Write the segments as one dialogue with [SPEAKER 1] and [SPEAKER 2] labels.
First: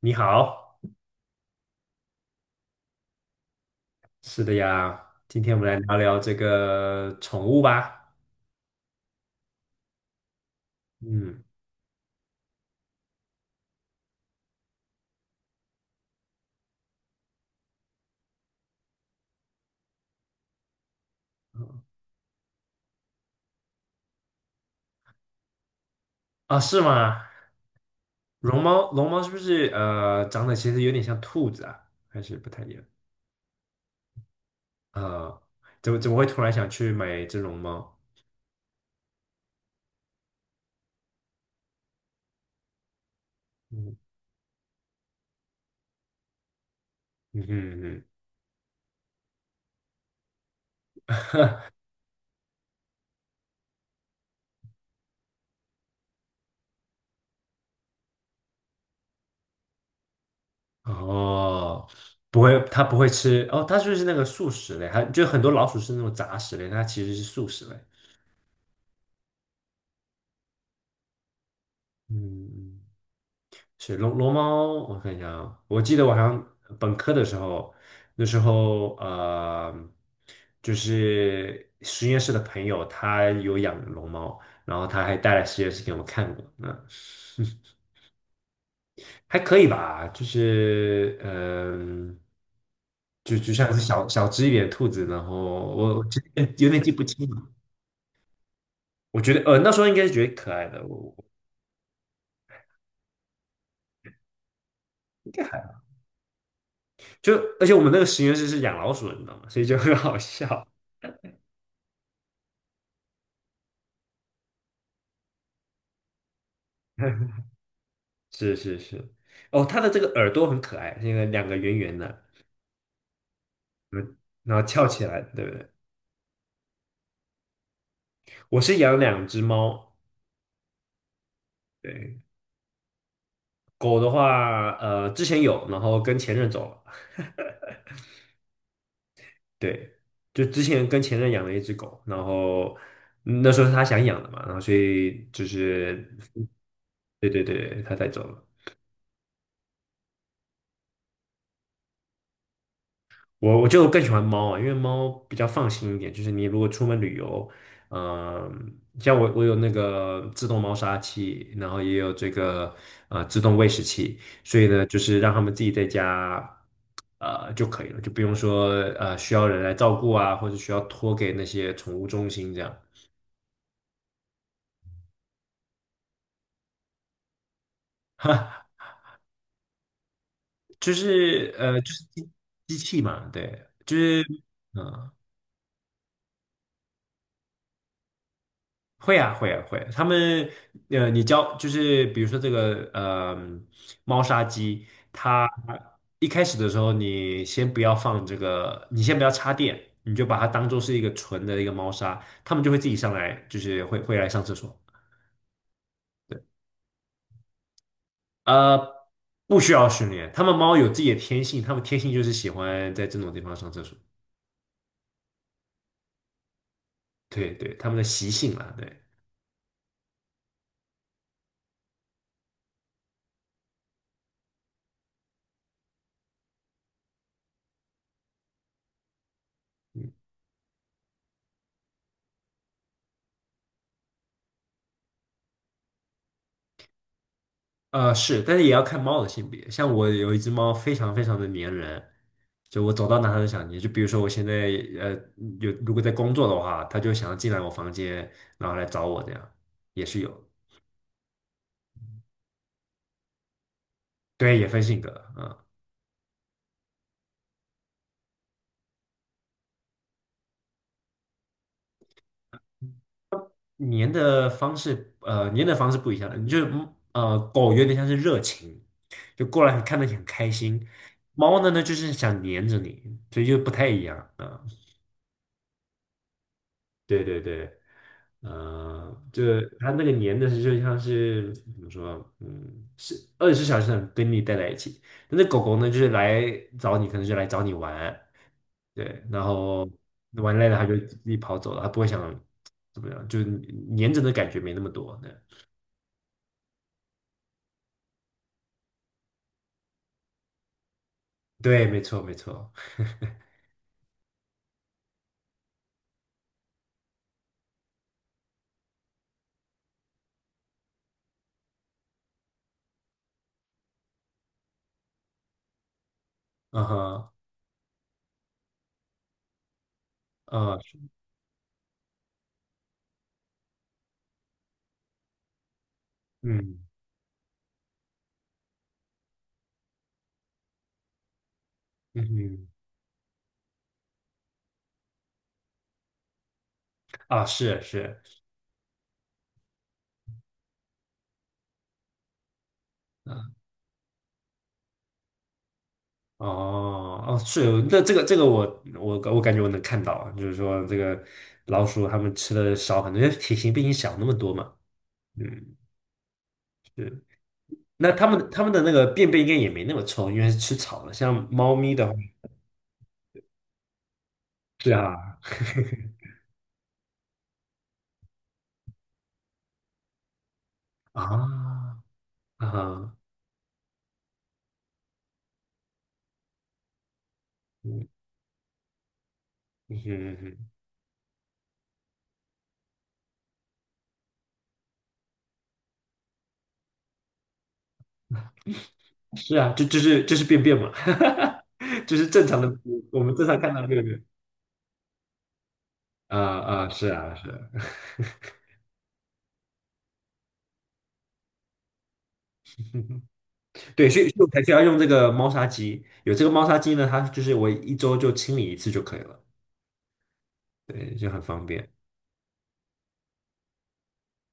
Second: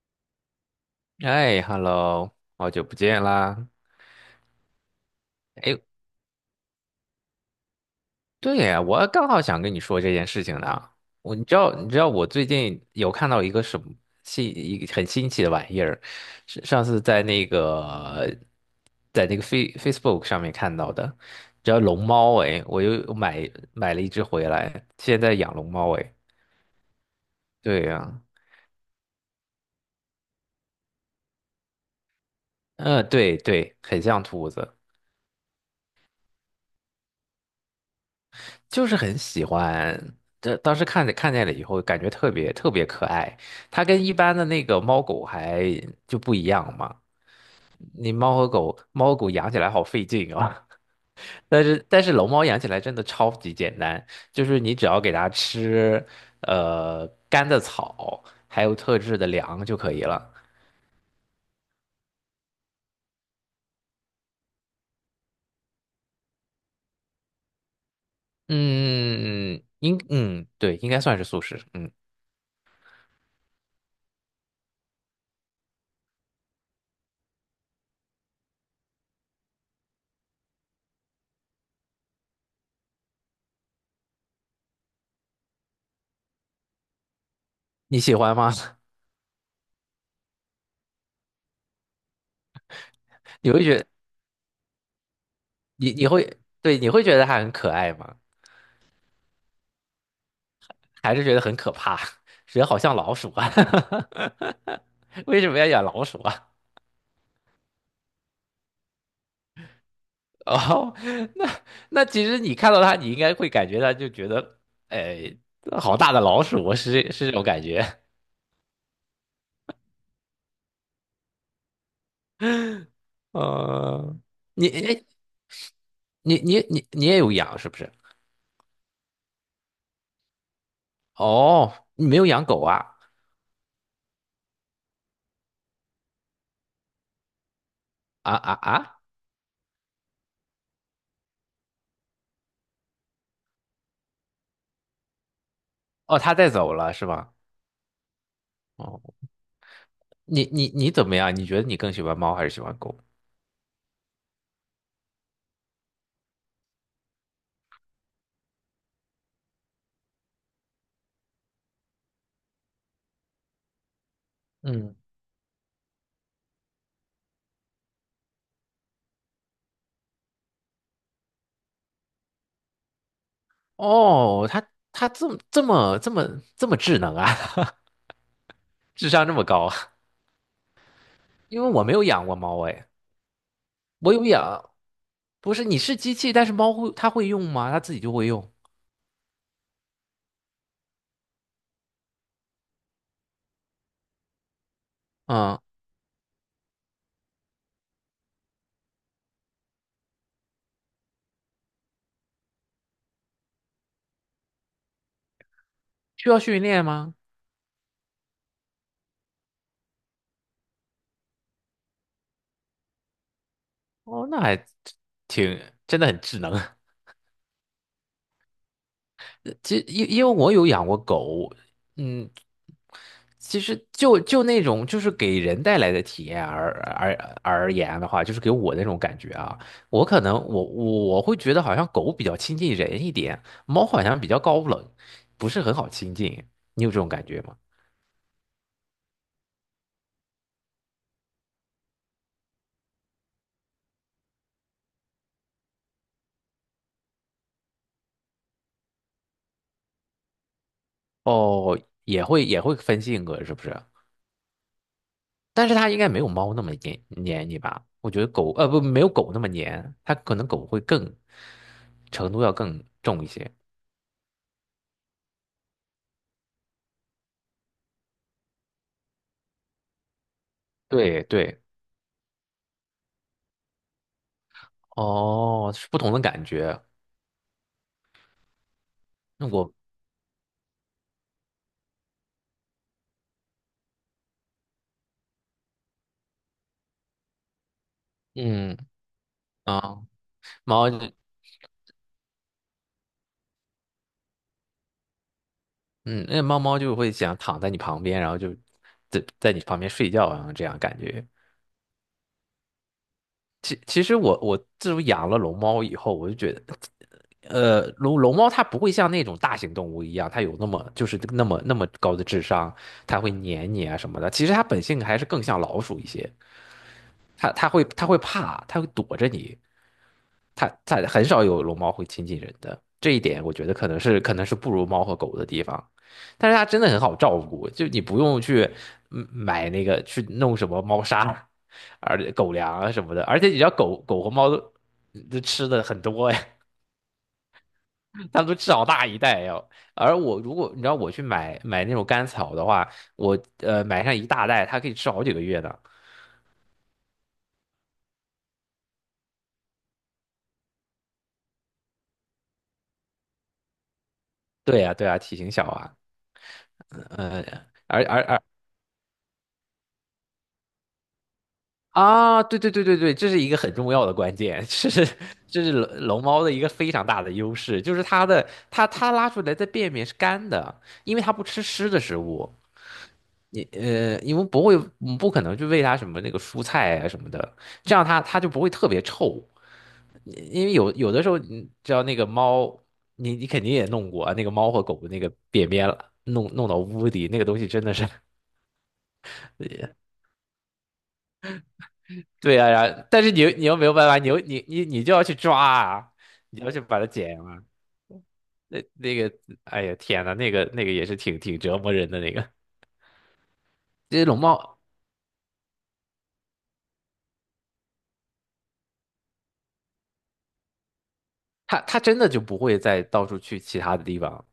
[SPEAKER 1] 你好。
[SPEAKER 2] 哎，hello，好久不见啦！
[SPEAKER 1] 是的呀，今天我们来
[SPEAKER 2] 哎，
[SPEAKER 1] 聊聊这个宠物吧。
[SPEAKER 2] 对呀，我刚好想跟你说这件事情呢。我
[SPEAKER 1] 嗯。
[SPEAKER 2] 你知道，你知道我最近有看到一个什么新一个很新奇的玩意儿，是上次在那个Facebook 上面看到的，叫龙猫哎，我又买了一只回来，现在养龙猫哎。
[SPEAKER 1] 啊，是吗？
[SPEAKER 2] 对呀，
[SPEAKER 1] 绒猫，龙猫是不是长得其实有点像兔子啊？还是不太一样？
[SPEAKER 2] 嗯，对对，很像兔子。
[SPEAKER 1] 啊，怎么会突然想去买这绒猫？
[SPEAKER 2] 就是很喜欢。这当时看见了以后，感觉特别特别可爱。它跟
[SPEAKER 1] 嗯
[SPEAKER 2] 一般的那个猫狗不一样嘛。
[SPEAKER 1] 嗯嗯。
[SPEAKER 2] 你猫和狗，猫和狗养起来好费劲啊。但是龙猫养起来真的超级简单，就是你只要给它吃干的草，还有特制的粮就可以了。
[SPEAKER 1] 嗯哼，哦，不会，它不会吃哦，它就是那个素食类，还就很多老鼠是那种杂食类，它其实是素食类。
[SPEAKER 2] 嗯，应嗯对，应该算是素食。嗯，
[SPEAKER 1] 嗯，嗯，是龙猫，我看一下啊，我记得我好像本科的时候，那时候就是实验室的朋友他有养龙猫，然后他还带来实验室给我们看过。嗯，
[SPEAKER 2] 你喜欢吗？
[SPEAKER 1] 还可以吧，就是就
[SPEAKER 2] 你
[SPEAKER 1] 就
[SPEAKER 2] 会
[SPEAKER 1] 像是
[SPEAKER 2] 觉
[SPEAKER 1] 小小只一点的兔子，然后
[SPEAKER 2] 你
[SPEAKER 1] 我
[SPEAKER 2] 你
[SPEAKER 1] 其实
[SPEAKER 2] 会
[SPEAKER 1] 有
[SPEAKER 2] 对
[SPEAKER 1] 点
[SPEAKER 2] 你
[SPEAKER 1] 记
[SPEAKER 2] 会
[SPEAKER 1] 不
[SPEAKER 2] 觉得
[SPEAKER 1] 清
[SPEAKER 2] 它
[SPEAKER 1] 了。
[SPEAKER 2] 很可爱吗？
[SPEAKER 1] 我觉得那时候应该是觉得可爱的。我
[SPEAKER 2] 还
[SPEAKER 1] 我
[SPEAKER 2] 是觉得很可怕，人好像老鼠啊，
[SPEAKER 1] 应
[SPEAKER 2] 为
[SPEAKER 1] 该
[SPEAKER 2] 什么要
[SPEAKER 1] 还
[SPEAKER 2] 养老鼠啊？
[SPEAKER 1] 就而且我们那个实验室是养老鼠的，你知道吗？所以就很好 笑。
[SPEAKER 2] 哦，那其实你看到它，你应该会感觉到就觉得，哎，好大的老鼠啊，是这 种感觉。
[SPEAKER 1] 是是是。哦，它的这个耳朵很可爱，那个两个圆圆的。嗯，
[SPEAKER 2] 嗯，
[SPEAKER 1] 然后
[SPEAKER 2] 你
[SPEAKER 1] 翘起
[SPEAKER 2] 哎
[SPEAKER 1] 来，对不对？
[SPEAKER 2] 你也有养是不是？
[SPEAKER 1] 我是养两只猫。
[SPEAKER 2] 哦，你没
[SPEAKER 1] 对，
[SPEAKER 2] 有养狗啊？
[SPEAKER 1] 狗的话，之前有，然后跟前任走了。
[SPEAKER 2] 啊啊啊！
[SPEAKER 1] 对，就之前跟前任养了一只狗，然后嗯那时候是他想养的嘛，然后所以就是。
[SPEAKER 2] 哦，它带走了是
[SPEAKER 1] 对
[SPEAKER 2] 吧？
[SPEAKER 1] 对对，他带走了。
[SPEAKER 2] 哦，你你你怎么样？你觉得你更喜欢猫还是喜欢狗？
[SPEAKER 1] 我就更喜欢猫啊，因为猫比较放心一点。就是你如果出门旅游，像我有那个自动猫砂器，然后也有这个自动喂食器，所以呢，
[SPEAKER 2] 嗯，
[SPEAKER 1] 就是让它们自己在家就可以了，就不用说需要人来照顾啊，或者需要托给那些宠物中心这样。
[SPEAKER 2] 哦，它它这么这么这么这么智能啊！智商这么高啊。
[SPEAKER 1] 就 是
[SPEAKER 2] 因为我没有养
[SPEAKER 1] 机
[SPEAKER 2] 过猫
[SPEAKER 1] 机
[SPEAKER 2] 哎，
[SPEAKER 1] 器嘛，对，就
[SPEAKER 2] 我
[SPEAKER 1] 是。
[SPEAKER 2] 有养，
[SPEAKER 1] 嗯。
[SPEAKER 2] 不是你是机器，但是它会用吗？它自己就会用，
[SPEAKER 1] 会啊，会啊，会啊。他们，你教就是比如说这个，猫砂机，它
[SPEAKER 2] 嗯，
[SPEAKER 1] 一开始的时候，你先不要放这个，你先不要插电，你就把它当做是一个纯的一个猫砂，它们就会自己上来，就是会来上厕所。
[SPEAKER 2] 需要训练吗？
[SPEAKER 1] 呃，不需要训练，它们猫有自己的天性，它们天性就是喜欢在这种地方上厕所。
[SPEAKER 2] 哦，那还挺真的很智能。
[SPEAKER 1] 对对，它们的习性啊，对。
[SPEAKER 2] 其实因为我有养过狗，嗯，其实那种就是给人带来的体验而言的话，就是给我那种感觉啊，我可能我会觉得好像狗比较亲近人一点，猫好像比较高冷，不是很好亲近，你有这种感觉吗？
[SPEAKER 1] 是，但是也要看猫的性别。像我有一只猫，非常非常的粘人，就我走到哪它都想黏。就比如说我现在呃有如果在工作的话，它就想要进来我房间，然后来找我，这样也是有。
[SPEAKER 2] 哦，也会分性格是不是？
[SPEAKER 1] 对，也分性格啊。
[SPEAKER 2] 但是它应该没有猫那么黏你吧？我觉得狗呃不没有狗那么黏，它可能狗会更程度要更重一些。
[SPEAKER 1] 嗯，粘的方式不一样，你就是狗有点像是热情，就过来看得很开心。
[SPEAKER 2] 对对，
[SPEAKER 1] 猫呢就是想黏着你，所以就不太一样啊。
[SPEAKER 2] 哦，是不同的感觉。
[SPEAKER 1] 对对对。嗯。就
[SPEAKER 2] 那我
[SPEAKER 1] 它那个黏的是就像是怎么说，嗯，是24小时很跟你待在一起。那狗狗呢，就是来找你，可能就来找你玩。
[SPEAKER 2] 嗯
[SPEAKER 1] 对，然后
[SPEAKER 2] 啊，
[SPEAKER 1] 玩累了它
[SPEAKER 2] 猫
[SPEAKER 1] 就
[SPEAKER 2] 就
[SPEAKER 1] 自己跑走了，它不会想怎么样，就是黏着的感觉没那么多。对。
[SPEAKER 2] 猫猫就会想躺在你旁边，然后就在你旁边睡觉啊，然后这样感觉。
[SPEAKER 1] 对，没错，没错。
[SPEAKER 2] 其实我自从养了龙猫以后，我就觉得，呃，龙猫它不会像那种大型动物一样，它有那么就是那么那么高的智商，它会黏你啊什么的。其实它本性还是更像老鼠一些，
[SPEAKER 1] 嗯哼。
[SPEAKER 2] 它会怕，它会躲着你。它
[SPEAKER 1] 啊。
[SPEAKER 2] 很少有龙猫会亲近人的，这一点我觉得可能是不如猫和狗的地方。但是它
[SPEAKER 1] 嗯
[SPEAKER 2] 真的很好照顾，就你不用去嗯买那个去弄什么猫砂，而
[SPEAKER 1] 嗯。
[SPEAKER 2] 且狗
[SPEAKER 1] 嗯。
[SPEAKER 2] 粮啊什么的，而且你知道狗狗和猫都吃的很多呀，
[SPEAKER 1] 啊，是是。
[SPEAKER 2] 它们都吃好大一袋呀。而我如果你知道我去买那种干草的话，我
[SPEAKER 1] 啊。
[SPEAKER 2] 买上一大袋，它可以吃好几个月呢。
[SPEAKER 1] 哦哦，是。那这个这个我我感觉我能看到啊，就是说这个老鼠它们吃的少很多，因为体型比你小那么多嘛。
[SPEAKER 2] 对呀，对呀，体型小
[SPEAKER 1] 嗯，
[SPEAKER 2] 啊，嗯、
[SPEAKER 1] 是。
[SPEAKER 2] 而
[SPEAKER 1] 那
[SPEAKER 2] 而
[SPEAKER 1] 它
[SPEAKER 2] 而
[SPEAKER 1] 们它们的那个便便应该也没那么臭，因为是吃草的。像猫咪的话，
[SPEAKER 2] 啊，对对对对对，这是一个很重要的关键，
[SPEAKER 1] 是啊。
[SPEAKER 2] 这是龙猫的一个非常大的优势，就是它拉出来的便便是干的，因为它不吃湿
[SPEAKER 1] 啊
[SPEAKER 2] 的食物，
[SPEAKER 1] 啊。
[SPEAKER 2] 因为不会嗯不可能去喂它什么那个蔬菜啊什么的，这样
[SPEAKER 1] 嗯
[SPEAKER 2] 它就不会特别臭，
[SPEAKER 1] 嗯嗯。
[SPEAKER 2] 因
[SPEAKER 1] 嗯。
[SPEAKER 2] 为有的时候你知道那个猫，你肯定也弄过啊那个猫和狗的那个便便了，弄到屋里那个东西真的是。
[SPEAKER 1] 是啊，这 就是这是便便嘛。就是正
[SPEAKER 2] 对
[SPEAKER 1] 常的，
[SPEAKER 2] 呀、然后
[SPEAKER 1] 我
[SPEAKER 2] 但是
[SPEAKER 1] 们正常
[SPEAKER 2] 你
[SPEAKER 1] 看
[SPEAKER 2] 又没
[SPEAKER 1] 到
[SPEAKER 2] 有
[SPEAKER 1] 便
[SPEAKER 2] 办法，
[SPEAKER 1] 便。
[SPEAKER 2] 你又你你你就要去抓啊，
[SPEAKER 1] 啊
[SPEAKER 2] 你要去
[SPEAKER 1] 啊，
[SPEAKER 2] 把它
[SPEAKER 1] 是啊
[SPEAKER 2] 剪
[SPEAKER 1] 是
[SPEAKER 2] 啊。
[SPEAKER 1] 啊。
[SPEAKER 2] 那个，哎呀天呐，那个也是挺折磨人的那个。
[SPEAKER 1] 对，
[SPEAKER 2] 这
[SPEAKER 1] 所
[SPEAKER 2] 些
[SPEAKER 1] 以
[SPEAKER 2] 龙
[SPEAKER 1] 所以我才需
[SPEAKER 2] 猫，
[SPEAKER 1] 要用这个猫砂机。有这个猫砂机呢，它就是我一周就清理一次就可以了。对，就很方
[SPEAKER 2] 它
[SPEAKER 1] 便。
[SPEAKER 2] 它真的就不会再到处去其他的地方，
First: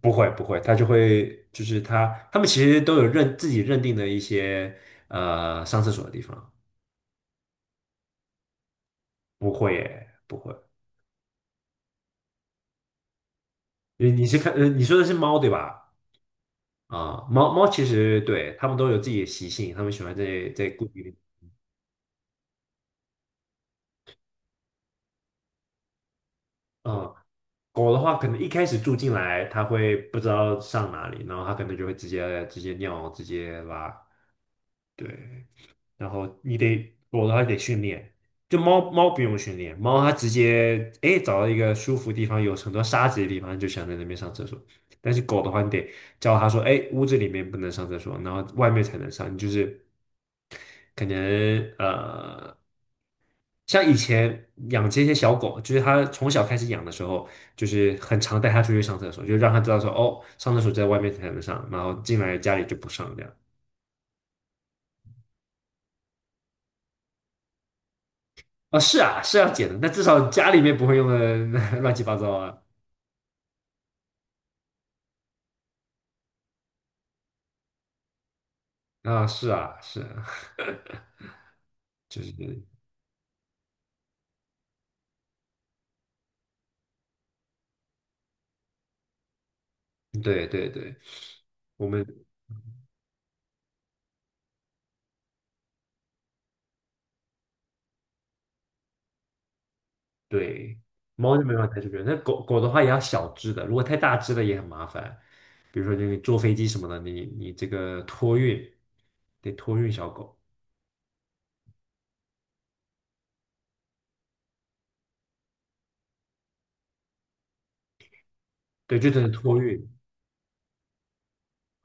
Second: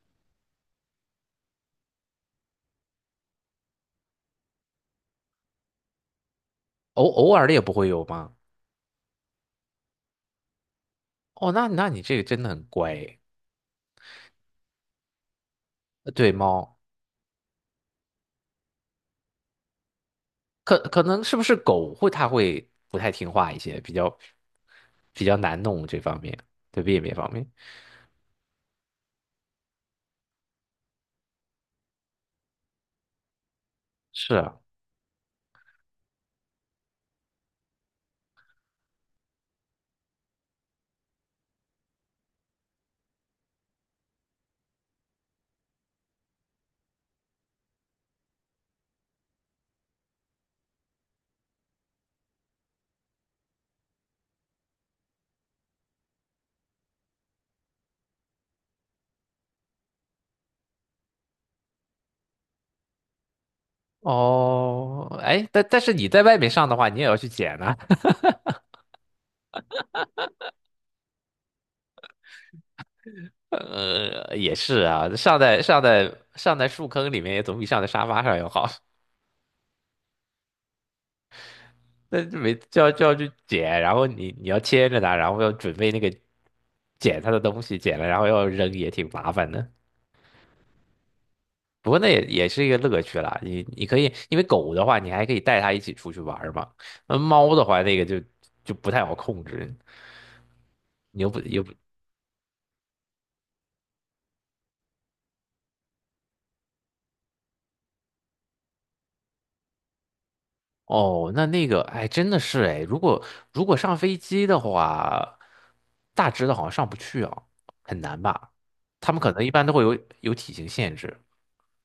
[SPEAKER 1] 不会不会，它就会就是它，他们其实都有认自己认定的一些上厕所的地方。
[SPEAKER 2] 偶尔的也不会有吗？
[SPEAKER 1] 不会耶，不会。
[SPEAKER 2] 哦，那那你这个真的很乖诶。
[SPEAKER 1] 你是看你说的是猫对吧？
[SPEAKER 2] 呃对猫，
[SPEAKER 1] 啊、猫猫其实对它们都有自己的习性，它们喜欢在在固定
[SPEAKER 2] 可
[SPEAKER 1] 地。
[SPEAKER 2] 能是不是狗会它会不太听话一些，比较难弄这方面，对便
[SPEAKER 1] 嗯，
[SPEAKER 2] 便方面。
[SPEAKER 1] 狗的话，可能一开始住进来，它会不知道上哪里，然后它可能就会直接尿，直接拉。
[SPEAKER 2] 是啊。
[SPEAKER 1] 对，然后你得，我的话得训练。就猫猫不用训练，猫它直接哎找到一个舒服地方，有很多沙子的地方，就想在那边上厕所。但是狗的话，你得教它说，哎，屋子里面不能上厕所，然后外面才能上。你就是可能像以前养这些小狗，就是它从小开始养的时候，就是很常带它出去上厕所，就让它知道说，哦，上厕所在外面才能上，然后进来家里就不上这样。
[SPEAKER 2] 哦，哎，但是你在外面上的话，你也要去捡啊。
[SPEAKER 1] 啊，是啊，是要剪的，但至少家里面不会用的 乱七八糟啊。
[SPEAKER 2] 呃，也是啊，上在树坑里面也总比上在沙发上要好。
[SPEAKER 1] 啊，是啊，是啊。就
[SPEAKER 2] 那
[SPEAKER 1] 是
[SPEAKER 2] 就没就要就要去捡，然后你要牵着它，然后要准备那个捡它的东西，捡了然后要扔，也挺麻烦的。
[SPEAKER 1] 对对对，我
[SPEAKER 2] 不过
[SPEAKER 1] 们
[SPEAKER 2] 那也是一个乐趣啦，你可以，因为狗的话，你还可以带它一起出去玩儿嘛。那猫的话，就不太好控制，
[SPEAKER 1] 对
[SPEAKER 2] 你又
[SPEAKER 1] 猫
[SPEAKER 2] 不
[SPEAKER 1] 就没
[SPEAKER 2] 又
[SPEAKER 1] 办
[SPEAKER 2] 不。
[SPEAKER 1] 法带出去，那狗狗的话也要小只的，如果太大只的也很麻烦。比如说你坐飞机什么的，你这个托运得托运小狗。
[SPEAKER 2] 哦，那那个，哎，真的是哎，如果上飞机的话，大只的好像上不去啊，很难吧？
[SPEAKER 1] 对，就
[SPEAKER 2] 他
[SPEAKER 1] 只
[SPEAKER 2] 们
[SPEAKER 1] 能
[SPEAKER 2] 可能一
[SPEAKER 1] 托
[SPEAKER 2] 般都会
[SPEAKER 1] 运。
[SPEAKER 2] 有体型限制。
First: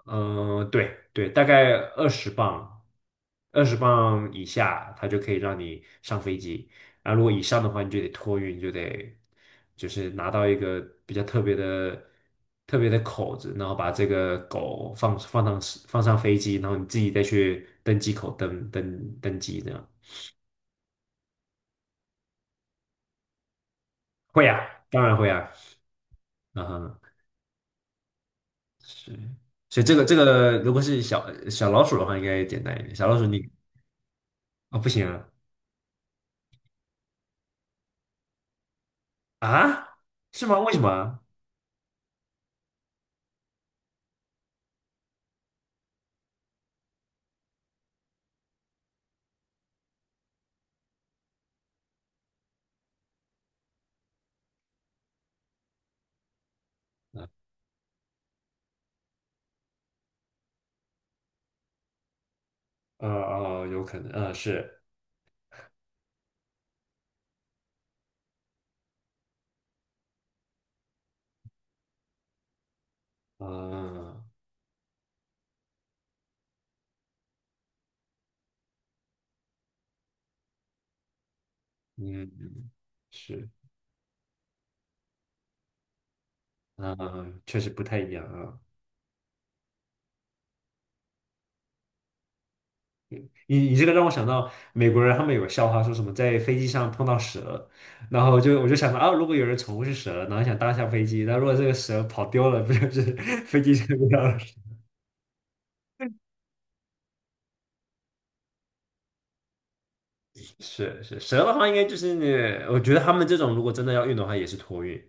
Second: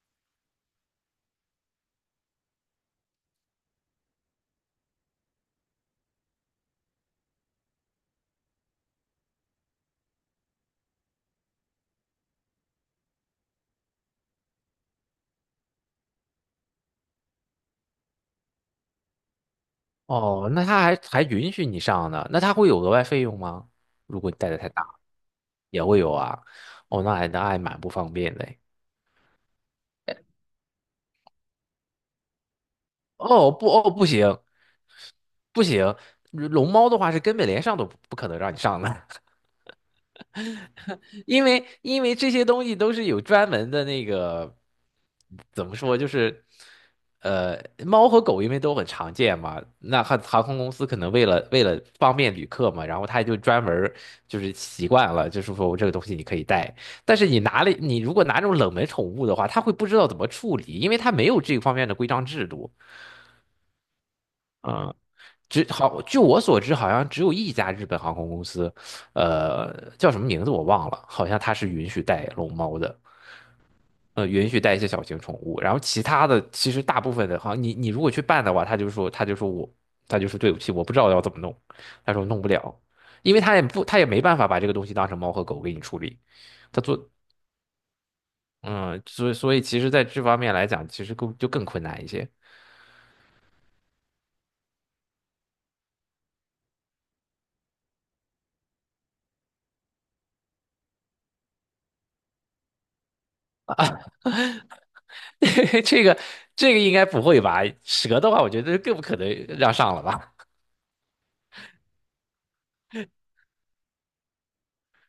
[SPEAKER 1] 嗯、对对，大概二十磅，二十磅以下，它就可以让你上飞机。然后如果以上的话，你就得托运，就得就是拿到一个比较特别的、特别的口子，然后把这个狗放上飞机，然后你自己再去登机口登机这样。
[SPEAKER 2] 哦，那他还允许你上呢，那他会有额外费用吗？如果你
[SPEAKER 1] 会
[SPEAKER 2] 带的
[SPEAKER 1] 啊，
[SPEAKER 2] 太大，
[SPEAKER 1] 当然会啊。
[SPEAKER 2] 也会有啊。
[SPEAKER 1] 嗯哼。
[SPEAKER 2] 哦，那还蛮不方便的哎。
[SPEAKER 1] 是。所以这个这个，如果是小小老鼠的话，应该简单一点。小老鼠你。
[SPEAKER 2] 哦不行，
[SPEAKER 1] 啊，不行啊。
[SPEAKER 2] 不行，龙猫的话是根本连上都不可能让你上的。
[SPEAKER 1] 啊？是吗？为什么啊？
[SPEAKER 2] 因为这些东西都是有专门的那个，怎么说就是，呃，猫和狗因为都很常见嘛，那航空公司可能为了方便旅客嘛，然后他就专门儿就是习惯了，就是说我这个东西你可以带，但是你拿了你如果拿这种冷门宠物的话，他会不知道怎么处理，因为他没有这方面的规章制度。
[SPEAKER 1] 哦，有可能，是。
[SPEAKER 2] 只好，据我所知，好像只有一家日本航空公司，呃，叫什么名字我忘了，好像它是允许带龙猫的，
[SPEAKER 1] 啊。
[SPEAKER 2] 呃，允许带一些小型宠物。然后其他的，其实大部分的，好像你你如果去办的话，他就说对不起，我不知道要怎么弄，他说
[SPEAKER 1] 嗯，
[SPEAKER 2] 弄不了，因为
[SPEAKER 1] 是，
[SPEAKER 2] 他也没办法把这个东西当成猫和狗给你处理，他
[SPEAKER 1] 啊，
[SPEAKER 2] 做。
[SPEAKER 1] 确实不太一样啊。
[SPEAKER 2] 嗯，所以所以其实在这方面来讲，其实更困难一些。
[SPEAKER 1] 你你这个让我想到美国人，他们有个笑话，说什么在飞机上碰到蛇，然后就我就想到啊，如果有人宠物是蛇，然后想搭一下飞机，那如果这个蛇跑丢了，不就是 飞机上不掉了？
[SPEAKER 2] 这个这个应该不会吧？蛇的话，我觉得更不可能让上了吧。
[SPEAKER 1] 是是，蛇的话应该就是那，我觉得他们这种如果真的要运的话，也是托运，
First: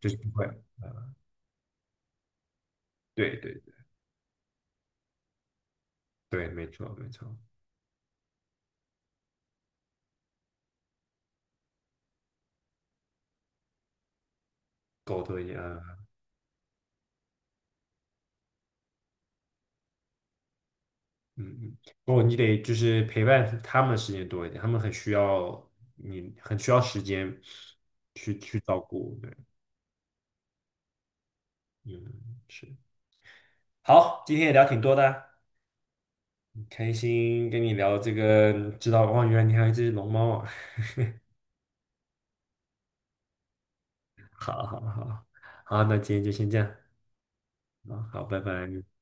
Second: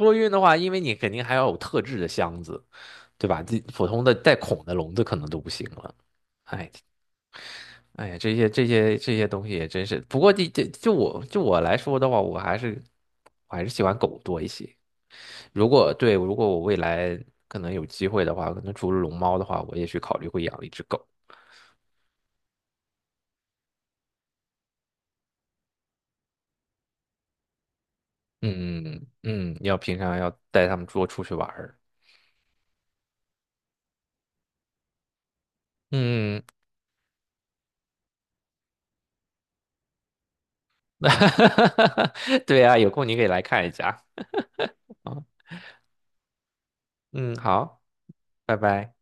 [SPEAKER 1] 就是不
[SPEAKER 2] 运的
[SPEAKER 1] 会。
[SPEAKER 2] 话，因为你肯定还要有特制的箱子，对
[SPEAKER 1] 对
[SPEAKER 2] 吧？这
[SPEAKER 1] 对
[SPEAKER 2] 普通的带孔的笼子可能都不行了。
[SPEAKER 1] 对，没
[SPEAKER 2] 哎，
[SPEAKER 1] 错没错。
[SPEAKER 2] 哎呀，这些这些这些东西也真是。不过就我来说的话，我还是喜欢狗多一些。
[SPEAKER 1] 狗多一
[SPEAKER 2] 如果
[SPEAKER 1] 样。
[SPEAKER 2] 对，如果我未来可能有机会的话，可能除了龙猫的话，我也许考虑会养一只狗。
[SPEAKER 1] 嗯嗯，哦，你得就是陪伴他们的时间多一点，他们很需要你，很需要时间去去照
[SPEAKER 2] 嗯
[SPEAKER 1] 顾。对。
[SPEAKER 2] 嗯，嗯要平常要带它们多出去玩儿。
[SPEAKER 1] 嗯，是。好，今天也聊挺多的，
[SPEAKER 2] 嗯。嗯嗯。
[SPEAKER 1] 很开心跟你聊这个，知道哇，原来你还有一只龙猫啊！
[SPEAKER 2] 哈哈哈。对啊，有空你可以来看一下。
[SPEAKER 1] 好好好，好，那今天就先这样，
[SPEAKER 2] 嗯，好，
[SPEAKER 1] 啊，好，拜
[SPEAKER 2] 拜
[SPEAKER 1] 拜。
[SPEAKER 2] 拜。